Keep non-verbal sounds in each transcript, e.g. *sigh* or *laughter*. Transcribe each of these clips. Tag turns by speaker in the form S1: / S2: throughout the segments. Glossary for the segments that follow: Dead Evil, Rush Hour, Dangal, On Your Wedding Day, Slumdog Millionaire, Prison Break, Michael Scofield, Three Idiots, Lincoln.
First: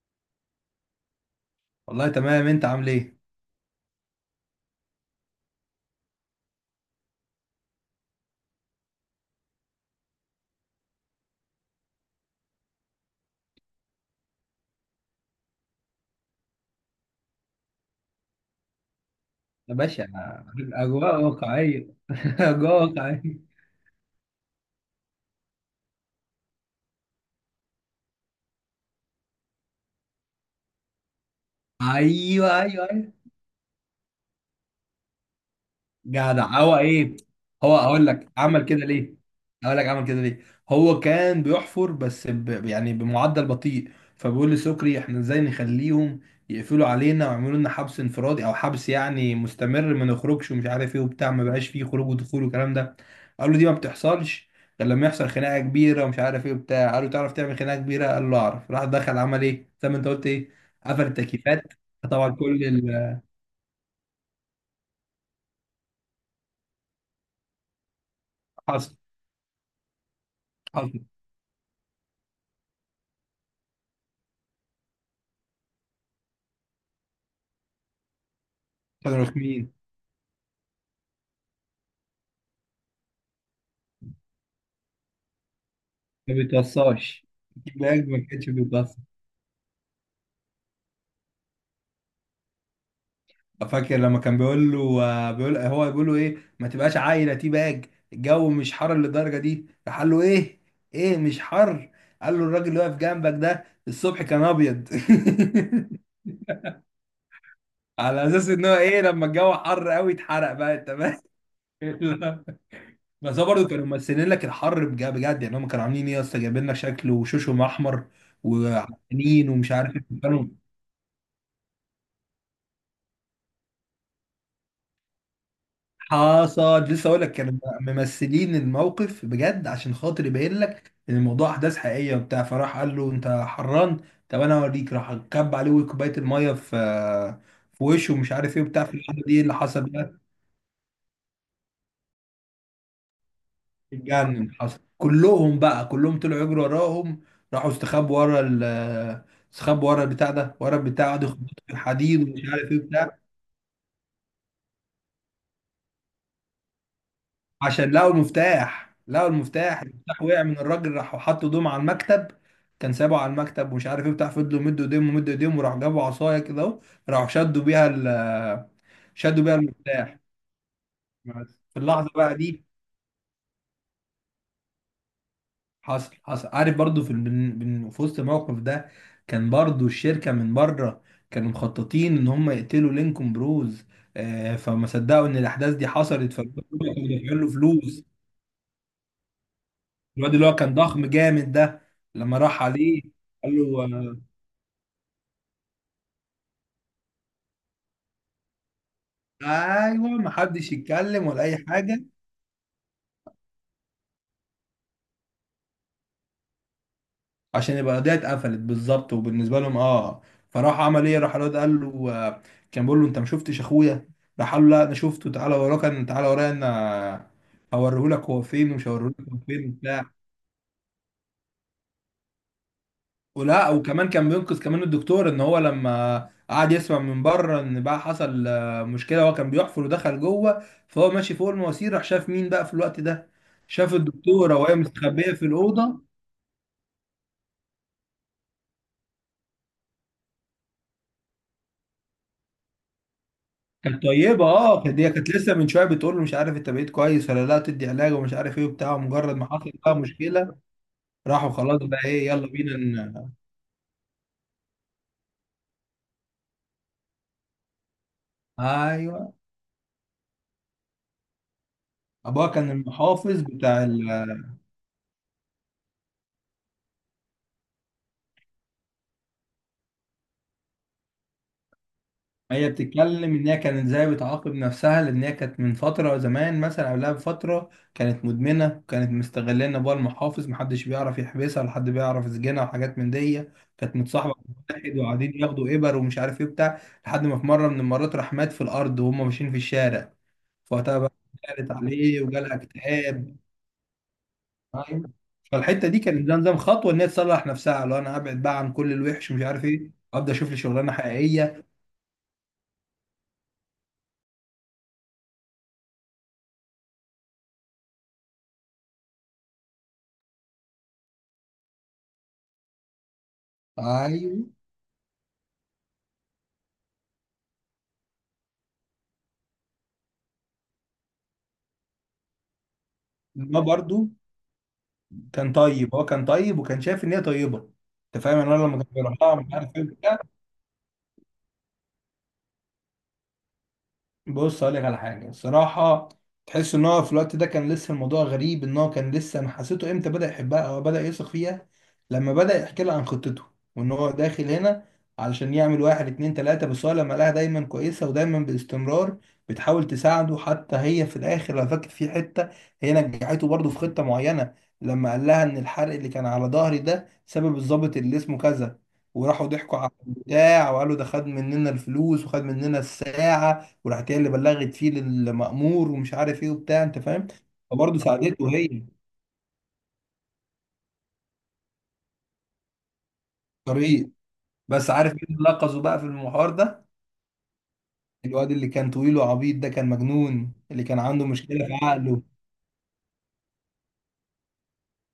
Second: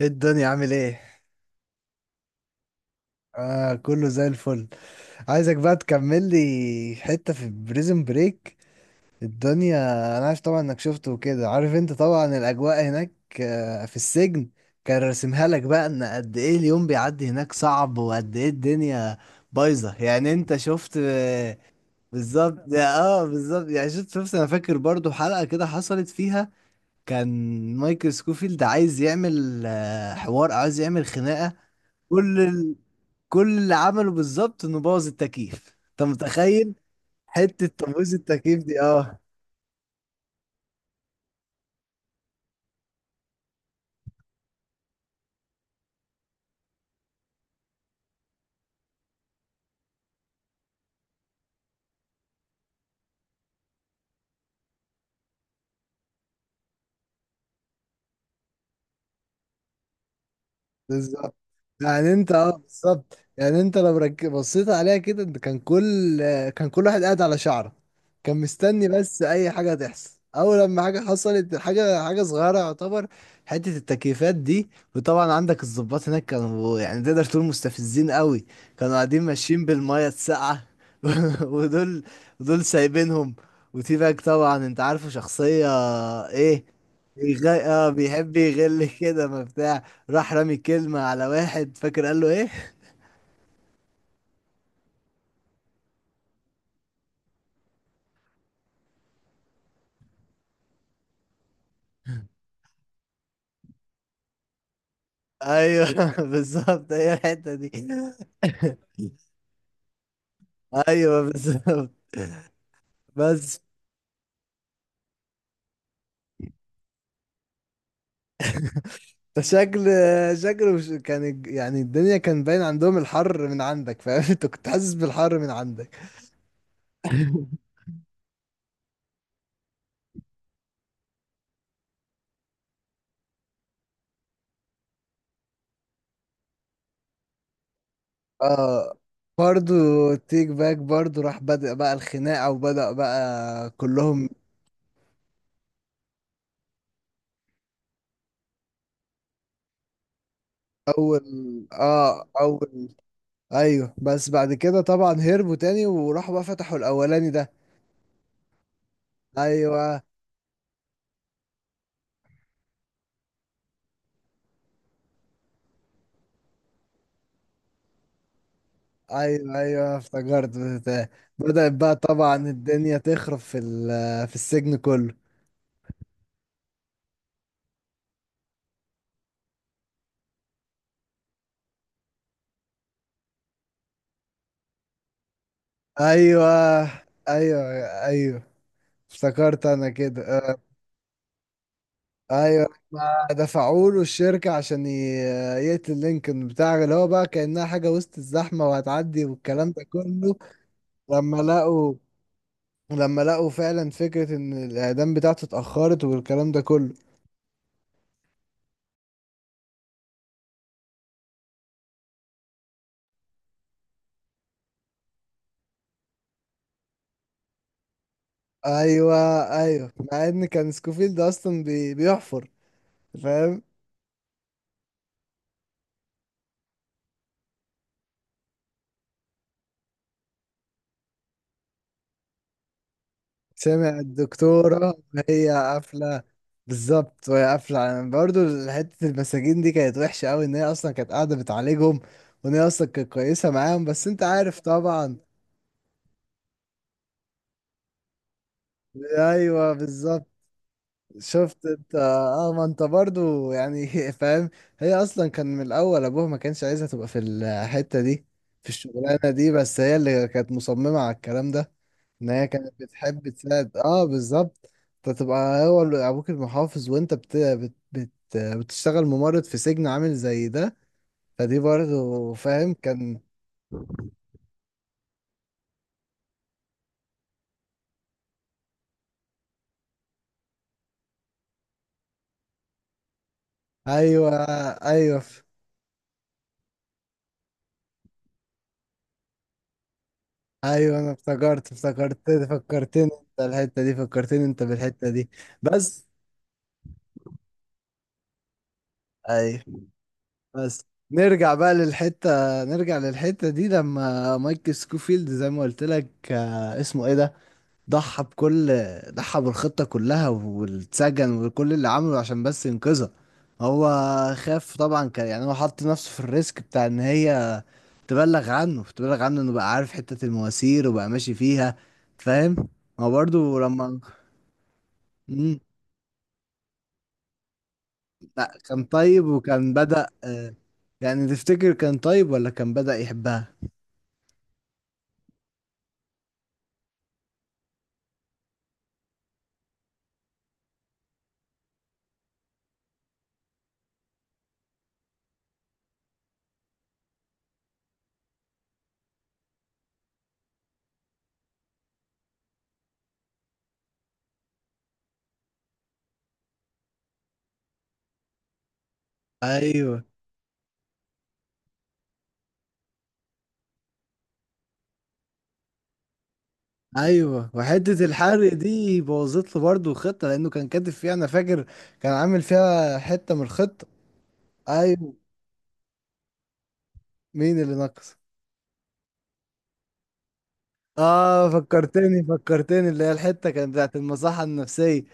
S1: إيه الدنيا عامل ايه؟
S2: والله تمام. انت عامل ايه؟
S1: كله زي الفل. عايزك بقى تكمل لي حتة في بريزن بريك الدنيا. انا عارف طبعا انك شفته وكده، عارف انت طبعا الاجواء هناك، آه في السجن. كان راسمها لك بقى ان قد ايه اليوم بيعدي هناك صعب، وقد ايه الدنيا
S2: يا
S1: بايظة،
S2: باشا،
S1: يعني انت شفت
S2: اجواء
S1: آه،
S2: واقعيه *laughs*
S1: بالظبط،
S2: اجواء واقعيه.
S1: بالظبط، يعني شفت. انا فاكر برضو حلقة كده حصلت فيها، كان مايكل سكوفيلد عايز يعمل، حوار، عايز يعمل خناقة. كل
S2: ايوه
S1: ال...
S2: ايوه ايوه.
S1: كل اللي عمله بالظبط انه بوظ التكييف. انت
S2: جدع
S1: متخيل
S2: هو ايه.
S1: حته
S2: هو اقول
S1: تبويظ
S2: لك
S1: التكييف
S2: عمل كده
S1: دي؟
S2: ليه
S1: اه.
S2: اقول لك عمل كده ليه. هو كان بيحفر بس يعني بمعدل بطيء، فبيقول لسكري احنا ازاي نخليهم يقفلوا علينا ويعملوا لنا حبس انفرادي او حبس يعني مستمر، ما نخرجش ومش عارف ايه وبتاع، ما بقاش فيه خروج ودخول والكلام ده. قال له دي ما بتحصلش غير لما يحصل خناقه كبيره ومش عارف ايه وبتاع. قال له تعرف تعمل خناقه كبيره؟ قال له اعرف، راح دخل عمل ايه زي ما انت قلت؟ ايه، قفل
S1: بالظبط
S2: التكييفات. فطبعا كل
S1: بالظبط،
S2: ال
S1: يعني انت لو بصيت عليها كده، انت كان كل واحد قاعد على شعره، كان مستني
S2: حصل
S1: بس اي حاجه تحصل. اول لما حاجه
S2: حصل
S1: حصلت، حاجه صغيره يعتبر، حته التكييفات دي. وطبعا عندك الضباط هناك كانوا يعني تقدر تقول مستفزين قوي، كانوا
S2: كانوا
S1: قاعدين ماشيين
S2: رخمين،
S1: بالميه الساقعه. *laughs* ودول، سايبينهم. وتي باك طبعا انت عارفه شخصيه
S2: ما
S1: ايه،
S2: بيتوصاش،
S1: بيغ... اه
S2: الباك ما
S1: بيحب
S2: كانش
S1: يغل
S2: بيتوصى.
S1: كده ما بتاع. راح رامي كلمة على واحد، فاكر قال له ايه.
S2: فاكر لما كان بيقول له، بيقول هو بيقول له ايه، ما تبقاش عايله تي باج، الجو مش حر للدرجه دي. راح قال له ايه؟ ايه مش حر؟ قال له الراجل اللي واقف جنبك ده الصبح كان ابيض.
S1: ايوه. *laughs* بالظبط، هي الحتة دي.
S2: *laughs* على اساس ان هو ايه، لما الجو حر قوي اتحرق بقى، انت فاهم.
S1: ايوه
S2: *laughs*
S1: بالظبط.
S2: لا. بس هو
S1: بس
S2: برضه كانوا ممثلين لك الحر بجد بجد، يعني هم كانوا عاملين ايه يا اسطى، جايبين لك شكل وشوشهم احمر وعينين ومش
S1: شكل
S2: عارف إيه. كانوا
S1: شكله مش- كان الج- يعني الدنيا كان باين عندهم الحر من عندك، فاهم؟ *laughs* انت كنت حاسس بالحر من عندك.
S2: حصل لسه اقول لك، كانوا ممثلين الموقف بجد عشان خاطر يبين لك ان الموضوع احداث حقيقيه وبتاع. فراح قال له انت حران، طب انا اوريك، راح كب عليه كوبايه الميه في في وشه ومش عارف ايه وبتاع. في
S1: اه
S2: اللحظه دي إيه اللي
S1: برضو
S2: حصل بقى؟
S1: تيك باك برضو راح بدأ بقى الخناقة، وبدأ بقى كلهم.
S2: اتجنن، حصل كلهم بقى، كلهم طلعوا يجروا وراهم. راحوا استخبوا ورا ال، استخبوا ورا البتاع ده ورا البتاع
S1: اول
S2: ده، خبطوا في
S1: اه
S2: الحديد ومش عارف ايه
S1: اول.
S2: بتاع،
S1: ايوه، بس بعد كده طبعا هربوا تاني وراحوا بقى فتحوا الاولاني ده.
S2: عشان لقوا المفتاح. لقوا المفتاح،
S1: ايوه،
S2: المفتاح وقع من الراجل. راحوا حطوا ايدهم على المكتب، كان سابه على المكتب ومش عارف ايه بتاع، فضلوا مدوا ايديهم ومدوا ايديهم، وراحوا جابوا عصايه كده اهو، راحوا شدوا بيها ال، شدوا بيها
S1: ايوه، ايوه،
S2: المفتاح.
S1: افتكرت بتاع.
S2: بس
S1: بدأت
S2: في
S1: بقى
S2: اللحظه بقى
S1: طبعا
S2: دي،
S1: الدنيا تخرب في في السجن كله.
S2: حصل حصل عارف برضو، في وسط الموقف ده كان برضو الشركه من بره، كانوا مخططين ان هم يقتلوا لينكولن بروز، فما صدقوا ان الاحداث دي حصلت،
S1: ايوه،
S2: فكانوا دافعين له
S1: ايوه،
S2: فلوس.
S1: ايوه، افتكرت انا كده
S2: الواد اللي هو
S1: آه،
S2: كان ضخم جامد ده لما راح
S1: ايوه،
S2: عليه
S1: ما
S2: قال له،
S1: دفعوا له الشركه عشان يقتل لينكولن بتاع، اللي هو بقى كانها حاجه وسط الزحمه وهتعدي
S2: آه،
S1: والكلام ده
S2: ايوه ما
S1: كله.
S2: حدش يتكلم
S1: لما
S2: ولا اي
S1: لقوا
S2: حاجه
S1: لما لقوا فعلا فكره ان الاعدام بتاعته اتاخرت والكلام ده كله.
S2: عشان يبقى القضيه اتقفلت بالظبط وبالنسبه لهم، اه. فراح عمل ايه، راح الواد قال له، كان بيقول له انت ما شفتش اخويا؟ راح قال له لا انا شفته، تعالى وراه، كان تعالى ورايا انا هوريهولك هو فين، ومش
S1: ايوه.
S2: هوريهولك هو فين
S1: ايوه،
S2: وبتاع.
S1: مع ان كان سكوفيلد اصلا بيحفر، فاهم؟
S2: ولا وكمان كان بينقذ كمان الدكتور، ان هو لما قعد يسمع من بره ان بقى حصل مشكله، هو كان بيحفر ودخل جوه فهو ماشي فوق المواسير، راح شاف مين بقى في الوقت ده،
S1: سمع
S2: شاف الدكتوره وهي
S1: الدكتورة
S2: مستخبيه في
S1: وهي
S2: الاوضه.
S1: قافلة. بالظبط، وهي قافلة برضو حتة المساجين دي كانت وحشة أوي، إن هي أصلا كانت قاعدة بتعالجهم، وإن هي أصلا كانت كويسة معاهم،
S2: كانت
S1: بس أنت
S2: طيبه،
S1: عارف
S2: اه كانت، هي
S1: طبعا.
S2: كانت لسه من شويه بتقول له مش عارف انت بقيت كويس ولا لا، تدي علاج ومش عارف ايه وبتاع، مجرد ما حصل
S1: أيوه
S2: بقى
S1: بالظبط.
S2: مشكله راحوا
S1: شفت
S2: خلاص
S1: انت
S2: بقى ايه يلا
S1: اه ما
S2: بينا
S1: انت برضو يعني *laughs* فاهم. هي اصلا كان من الاول ابوها ما كانش عايزها تبقى في الحتة دي، في الشغلانة
S2: ايوه.
S1: دي، بس هي اللي كانت مصممة على الكلام ده، ان هي
S2: ابوها كان
S1: كانت بتحب
S2: المحافظ
S1: تساعد.
S2: بتاع.
S1: اه بالظبط. انت تبقى هو ابوك المحافظ، وانت بتشتغل ممرض في سجن عامل زي ده، فدي برضو
S2: هي
S1: فاهم كان.
S2: بتتكلم ان هي كانت ازاي بتعاقب نفسها، لان هي كانت من فتره زمان مثلا، قبلها بفتره كانت مدمنه، وكانت مستغلاه ان ابوها المحافظ محدش بيعرف يحبسها ولا حد بيعرف يسجنها وحاجات من دي. كانت
S1: ايوه،
S2: متصاحبه مع واحد
S1: ايوه،
S2: وقاعدين ياخدوا ابر ومش عارف ايه بتاع، لحد ما في مره من المرات راح مات في الارض وهم ماشيين في الشارع.
S1: ايوه،
S2: فوقتها
S1: انا
S2: بقى قالت عليه
S1: افتكرت
S2: وجالها
S1: فكرتني.
S2: اكتئاب.
S1: انت بالحتة
S2: أيوة.
S1: دي.
S2: فالحته دي
S1: بس.
S2: كانت زي نظام خطوه ان هي تصلح نفسها، لو انا ابعد بقى عن كل الوحش ومش عارف
S1: ايوه.
S2: ايه ابدا، اشوف لي
S1: بس
S2: شغلانه
S1: نرجع
S2: حقيقيه.
S1: بقى للحتة نرجع للحتة دي لما مايك سكوفيلد زي ما قلت لك، اسمه ايه ده، ضحى بكل ضحى بالخطة كلها واتسجن، وكل اللي عمله عشان بس ينقذها هو.
S2: ايوه
S1: خاف طبعا، كان يعني هو حط نفسه في الريسك بتاع ان هي تبلغ عنه، انه بقى عارف حتة المواسير وبقى ماشي فيها، فاهم. هو برضه
S2: ما
S1: لما.
S2: برضو كان
S1: مم.
S2: طيب، هو كان طيب وكان شايف ان هي طيبه. انت فاهم، يعني
S1: لا
S2: انا
S1: كان
S2: لما كان بيروح
S1: طيب،
S2: لها مش عارف
S1: وكان
S2: ايه
S1: بدأ
S2: وبتاع.
S1: آه، يعني تفتكر كان طيب ولا كان بدأ يحبها؟
S2: بص هقول لك على حاجه الصراحه، تحس ان هو في الوقت ده كان لسه الموضوع غريب، ان هو كان لسه، انا حسيته امتى بدا يحبها او بدا يثق فيها؟ لما بدا يحكي لها عن خطته وان هو داخل هنا علشان يعمل واحد اتنين تلاته. بس هو لما لقاها دايما كويسه ودايما باستمرار بتحاول تساعده، حتى هي في الاخر لو فاكر في حته، هي نجحته برضه في خطه معينه. لما قال لها ان الحرق اللي كان على ظهري ده سبب الضابط اللي اسمه كذا، وراحوا ضحكوا على
S1: ايوه.
S2: البتاع وقالوا ده خد مننا الفلوس وخد مننا الساعه، وراحت هي اللي بلغت فيه للمأمور ومش عارف ايه وبتاع، انت فاهم.
S1: ايوه. وحته
S2: فبرضه ساعدته
S1: الحرق
S2: هي،
S1: دي بوظت له برضه الخطه لانه كان كاتب فيها انا فاكر، كان عامل فيها حته من الخطه.
S2: طريق. بس عارف
S1: ايوه.
S2: مين اللي لقظه بقى في المحور ده؟
S1: مين اللي نقص؟
S2: الواد اللي كان طويل وعبيط ده، كان مجنون اللي كان عنده
S1: اه،
S2: مشكلة في
S1: فكرتني.
S2: عقله.
S1: اللي هي الحته كانت بتاعت المصحه النفسيه.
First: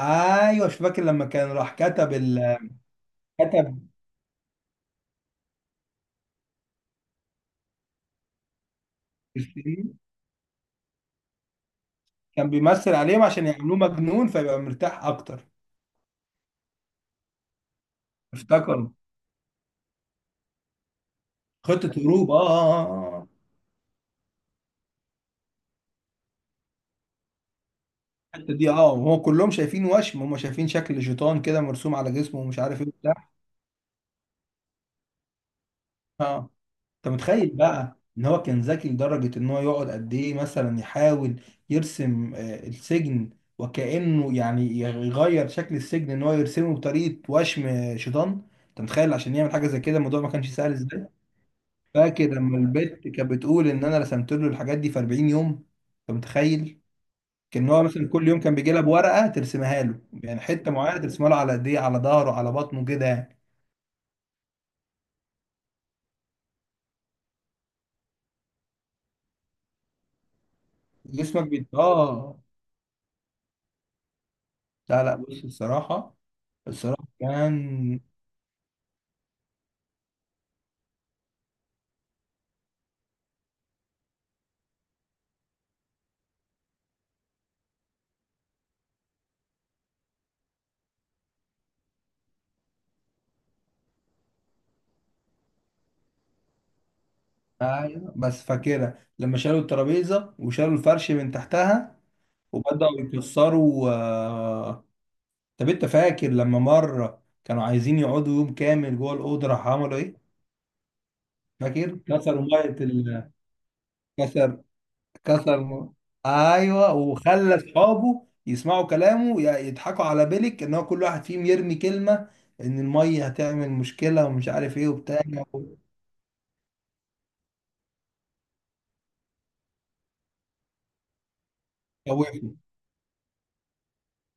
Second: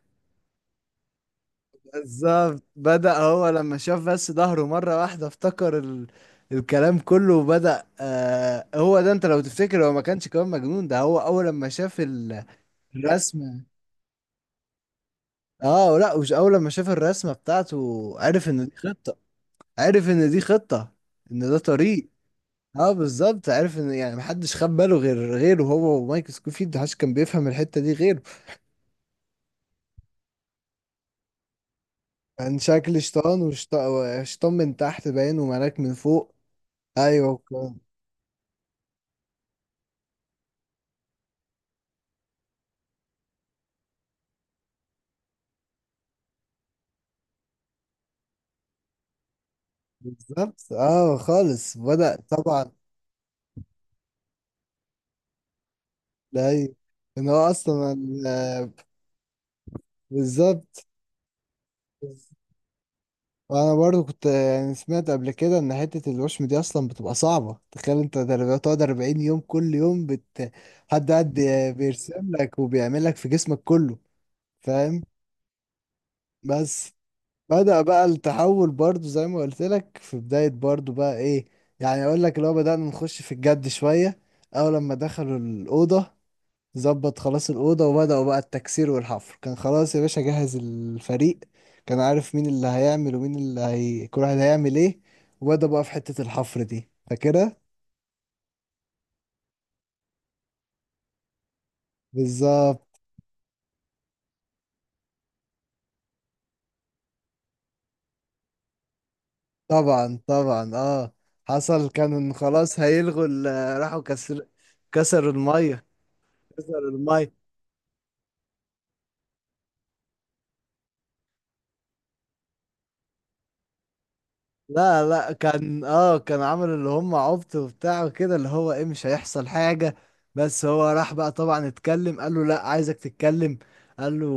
S2: ايوه مش فاكر لما كان راح كتب ال...
S1: بالظبط، بدأ هو لما
S2: كتب
S1: شاف بس ظهره مرة واحدة افتكر الكلام كله، وبدأ آه هو ده، انت لو تفتكر هو
S2: الفيلم،
S1: ما كانش كمان مجنون ده. هو اول لما شاف
S2: كان بيمثل عليهم عشان
S1: الرسمة.
S2: يعملوه مجنون فيبقى مرتاح اكتر.
S1: اه، لا، مش اول لما شاف الرسمة بتاعته عرف ان دي
S2: افتكروا
S1: خطة، عارف ان دي خطة، ان ده
S2: خطة
S1: طريق.
S2: هروب، اه اه اه.
S1: اه
S2: آه. آه، آه.
S1: بالظبط، عارف ان يعني محدش خد باله غير غيره، هو ومايك سكوفيلد، محدش كان بيفهم الحتة دي غيره.
S2: الحته دي اه، وهو كلهم شايفين وشم، هم شايفين شكل شيطان كده مرسوم على جسمه
S1: كان
S2: ومش عارف ايه
S1: شكل
S2: وبتاع،
S1: شيطان، وشيطان من تحت باين، وملاك من فوق.
S2: اه. انت
S1: ايوه
S2: متخيل بقى ان هو كان ذكي لدرجة ان هو يقعد قد ايه مثلا يحاول يرسم السجن، وكأنه يعني يغير شكل السجن ان هو يرسمه بطريقة وشم شيطان. انت متخيل، عشان يعمل حاجة زي كده الموضوع ما كانش
S1: بالظبط.
S2: سهل ازاي.
S1: اه خالص. بدأ
S2: فاكر لما
S1: طبعا.
S2: البت كانت بتقول ان انا رسمت له الحاجات دي في 40 يوم؟ انت
S1: لا أيوة.
S2: متخيل،
S1: ان هو
S2: كان هو
S1: اصلا
S2: مثلا كل يوم كان
S1: آه،
S2: بيجي لها بورقة ترسمها له، يعني حتة
S1: بالظبط.
S2: معينة ترسمها له، على ايديه، على ظهره، على بطنه كده يعني،
S1: وانا برضو كنت يعني سمعت قبل كده ان حتة الوشم دي اصلا بتبقى صعبة، تخيل انت بتقعد 40 يوم، كل يوم حد قاعد
S2: جسمك بيت
S1: بيرسم
S2: اه.
S1: لك وبيعمل لك في جسمك كله، فاهم.
S2: لا لا، بص الصراحة،
S1: بس
S2: الصراحة
S1: بدأ
S2: كان
S1: بقى التحول برضو زي ما قلت لك في بداية برضو بقى ايه. يعني اقول لك لو بدأنا نخش في الجد شوية، اول لما دخلوا الأوضة، ظبط خلاص الأوضة، وبدأوا بقى التكسير والحفر، كان خلاص يا باشا جهز الفريق، كان عارف مين اللي هيعمل ومين اللي هي كل واحد هيعمل ايه. وبدأ بقى في حتة الحفر دي، فاكرها.
S2: ايوه. بس فاكرها لما شالوا الترابيزه وشالوا الفرش من تحتها
S1: بالظبط.
S2: وبداوا يكسروا، طب انت فاكر لما مره كانوا عايزين يقعدوا يوم كامل جوه الاوضه راح عملوا ايه؟
S1: طبعا، طبعا، اه، حصل.
S2: فاكر
S1: كان
S2: كسروا ميه
S1: خلاص هيلغوا
S2: ال...
S1: راحوا كسر.
S2: كسر
S1: كسروا
S2: كسر
S1: المية
S2: م...
S1: كسروا
S2: ايوه.
S1: المية.
S2: وخلى اصحابه يسمعوا كلامه يضحكوا على بيلك، ان هو كل واحد فيهم يرمي كلمه ان الميه هتعمل مشكله ومش عارف ايه
S1: لا،
S2: وبتاع،
S1: لا، كان كان عامل اللي هم عبط وبتاع وكده، اللي هو ايه مش هيحصل حاجة. بس هو راح بقى طبعا اتكلم، قال له
S2: وخوفه.
S1: لا عايزك تتكلم. قال له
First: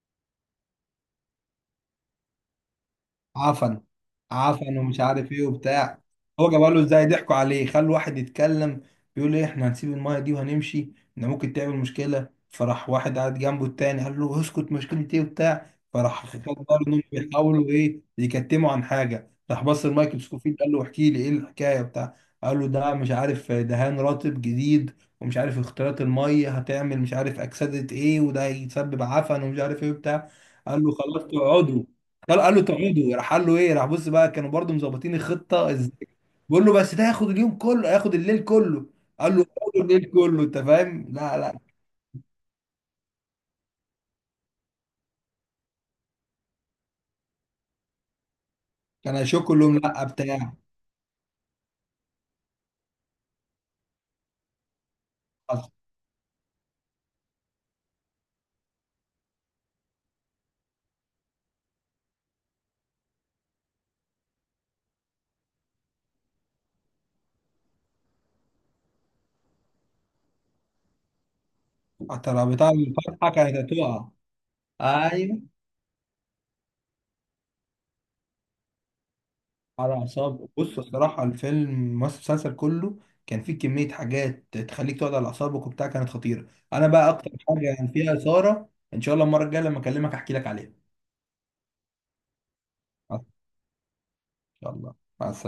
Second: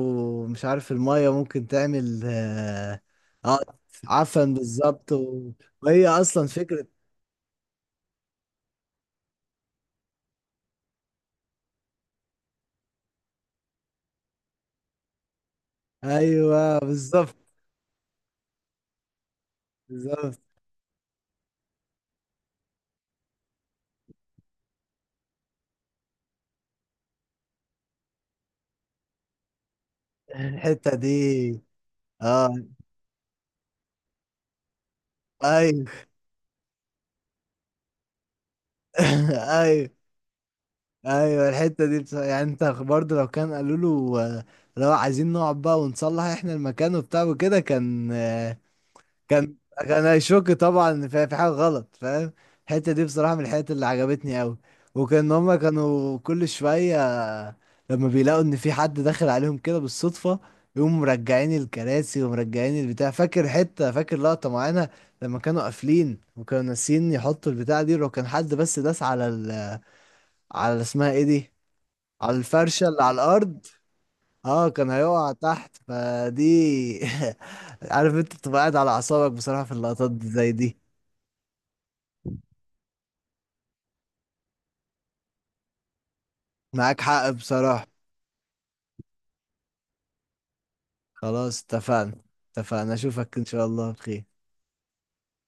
S1: مش عارف المية ممكن تعمل اه، آه
S2: عفن،
S1: عفن
S2: عفن ومش
S1: بالظبط،
S2: عارف ايه وبتاع.
S1: وهي اصلا
S2: هو جاب له
S1: فكرة.
S2: ازاي؟ ضحكوا عليه، خلوا واحد يتكلم، بيقول ايه احنا هنسيب المايه دي وهنمشي، ان ممكن تعمل مشكله. فراح واحد قاعد جنبه التاني قال له اسكت، مشكله ايه وبتاع. فراح خد بالهم
S1: ايوه
S2: انهم
S1: بالظبط.
S2: بيحاولوا ايه، يكتموا عن حاجه. راح بص لمايكل
S1: بالظبط.
S2: سكوفيلد قال له احكي لي ايه الحكايه بتاع. قال له ده مش عارف دهان رطب جديد، ومش عارف اختلاط الميه هتعمل مش عارف اكسده ايه، وده هيسبب عفن ومش عارف ايه بتاع. قال له
S1: الحتة دي
S2: خلاص تقعدوا، قال
S1: اه.
S2: قال له تقعدوا. راح قال له ايه؟ راح بص بقى، كانوا برضو مظبطين الخطه
S1: ايوه.
S2: ازاي. بيقول له بس ده هياخد اليوم كله، هياخد الليل كله.
S1: *laughs*
S2: قال له هياخد
S1: ايوه،
S2: الليل كله، انت فاهم. لا
S1: ايوه،
S2: لا
S1: الحته دي يعني انت برضه لو كان قالوا له، لو عايزين نقعد بقى ونصلح احنا المكان وبتاع وكده كان،
S2: كان هيشك
S1: كان
S2: كلهم، لا
S1: كان هيشك
S2: بتاع.
S1: طبعا إن في حاجه غلط، فاهم. الحته دي بصراحه من الحاجات اللي عجبتني قوي. وكان هما كانوا كل شويه لما بيلاقوا ان في حد داخل عليهم كده بالصدفه، يقوموا مرجعين الكراسي ومرجعين البتاع. فاكر حته، فاكر لقطه معانا لما كانوا قافلين وكانوا ناسيين يحطوا البتاع دي، ولو كان حد بس داس على على اسمها ايه دي، على
S2: ترى بتاع
S1: الفرشة اللي على
S2: الفتحه كانت
S1: الأرض،
S2: هتقع.
S1: اه كان هيقع
S2: ايوه
S1: تحت، فدي. *laughs* عارف انت تبقى قاعد على أعصابك بصراحة في
S2: على
S1: اللقطات دي
S2: اعصابه.
S1: زي
S2: بص
S1: دي.
S2: الصراحه، الفيلم، بس المسلسل كله، كان فيه كميه حاجات تخليك تقعد على اعصابك وبتاع، كانت خطيره. انا
S1: معاك
S2: بقى
S1: حق
S2: اكتر حاجه
S1: بصراحة.
S2: كان فيها اثاره، ان شاء الله المره الجايه لما اكلمك احكي لك عليها.
S1: خلاص اتفقنا. اتفقنا،
S2: ان
S1: أشوفك إن شاء الله بخير.
S2: شاء الله. مع السلامة.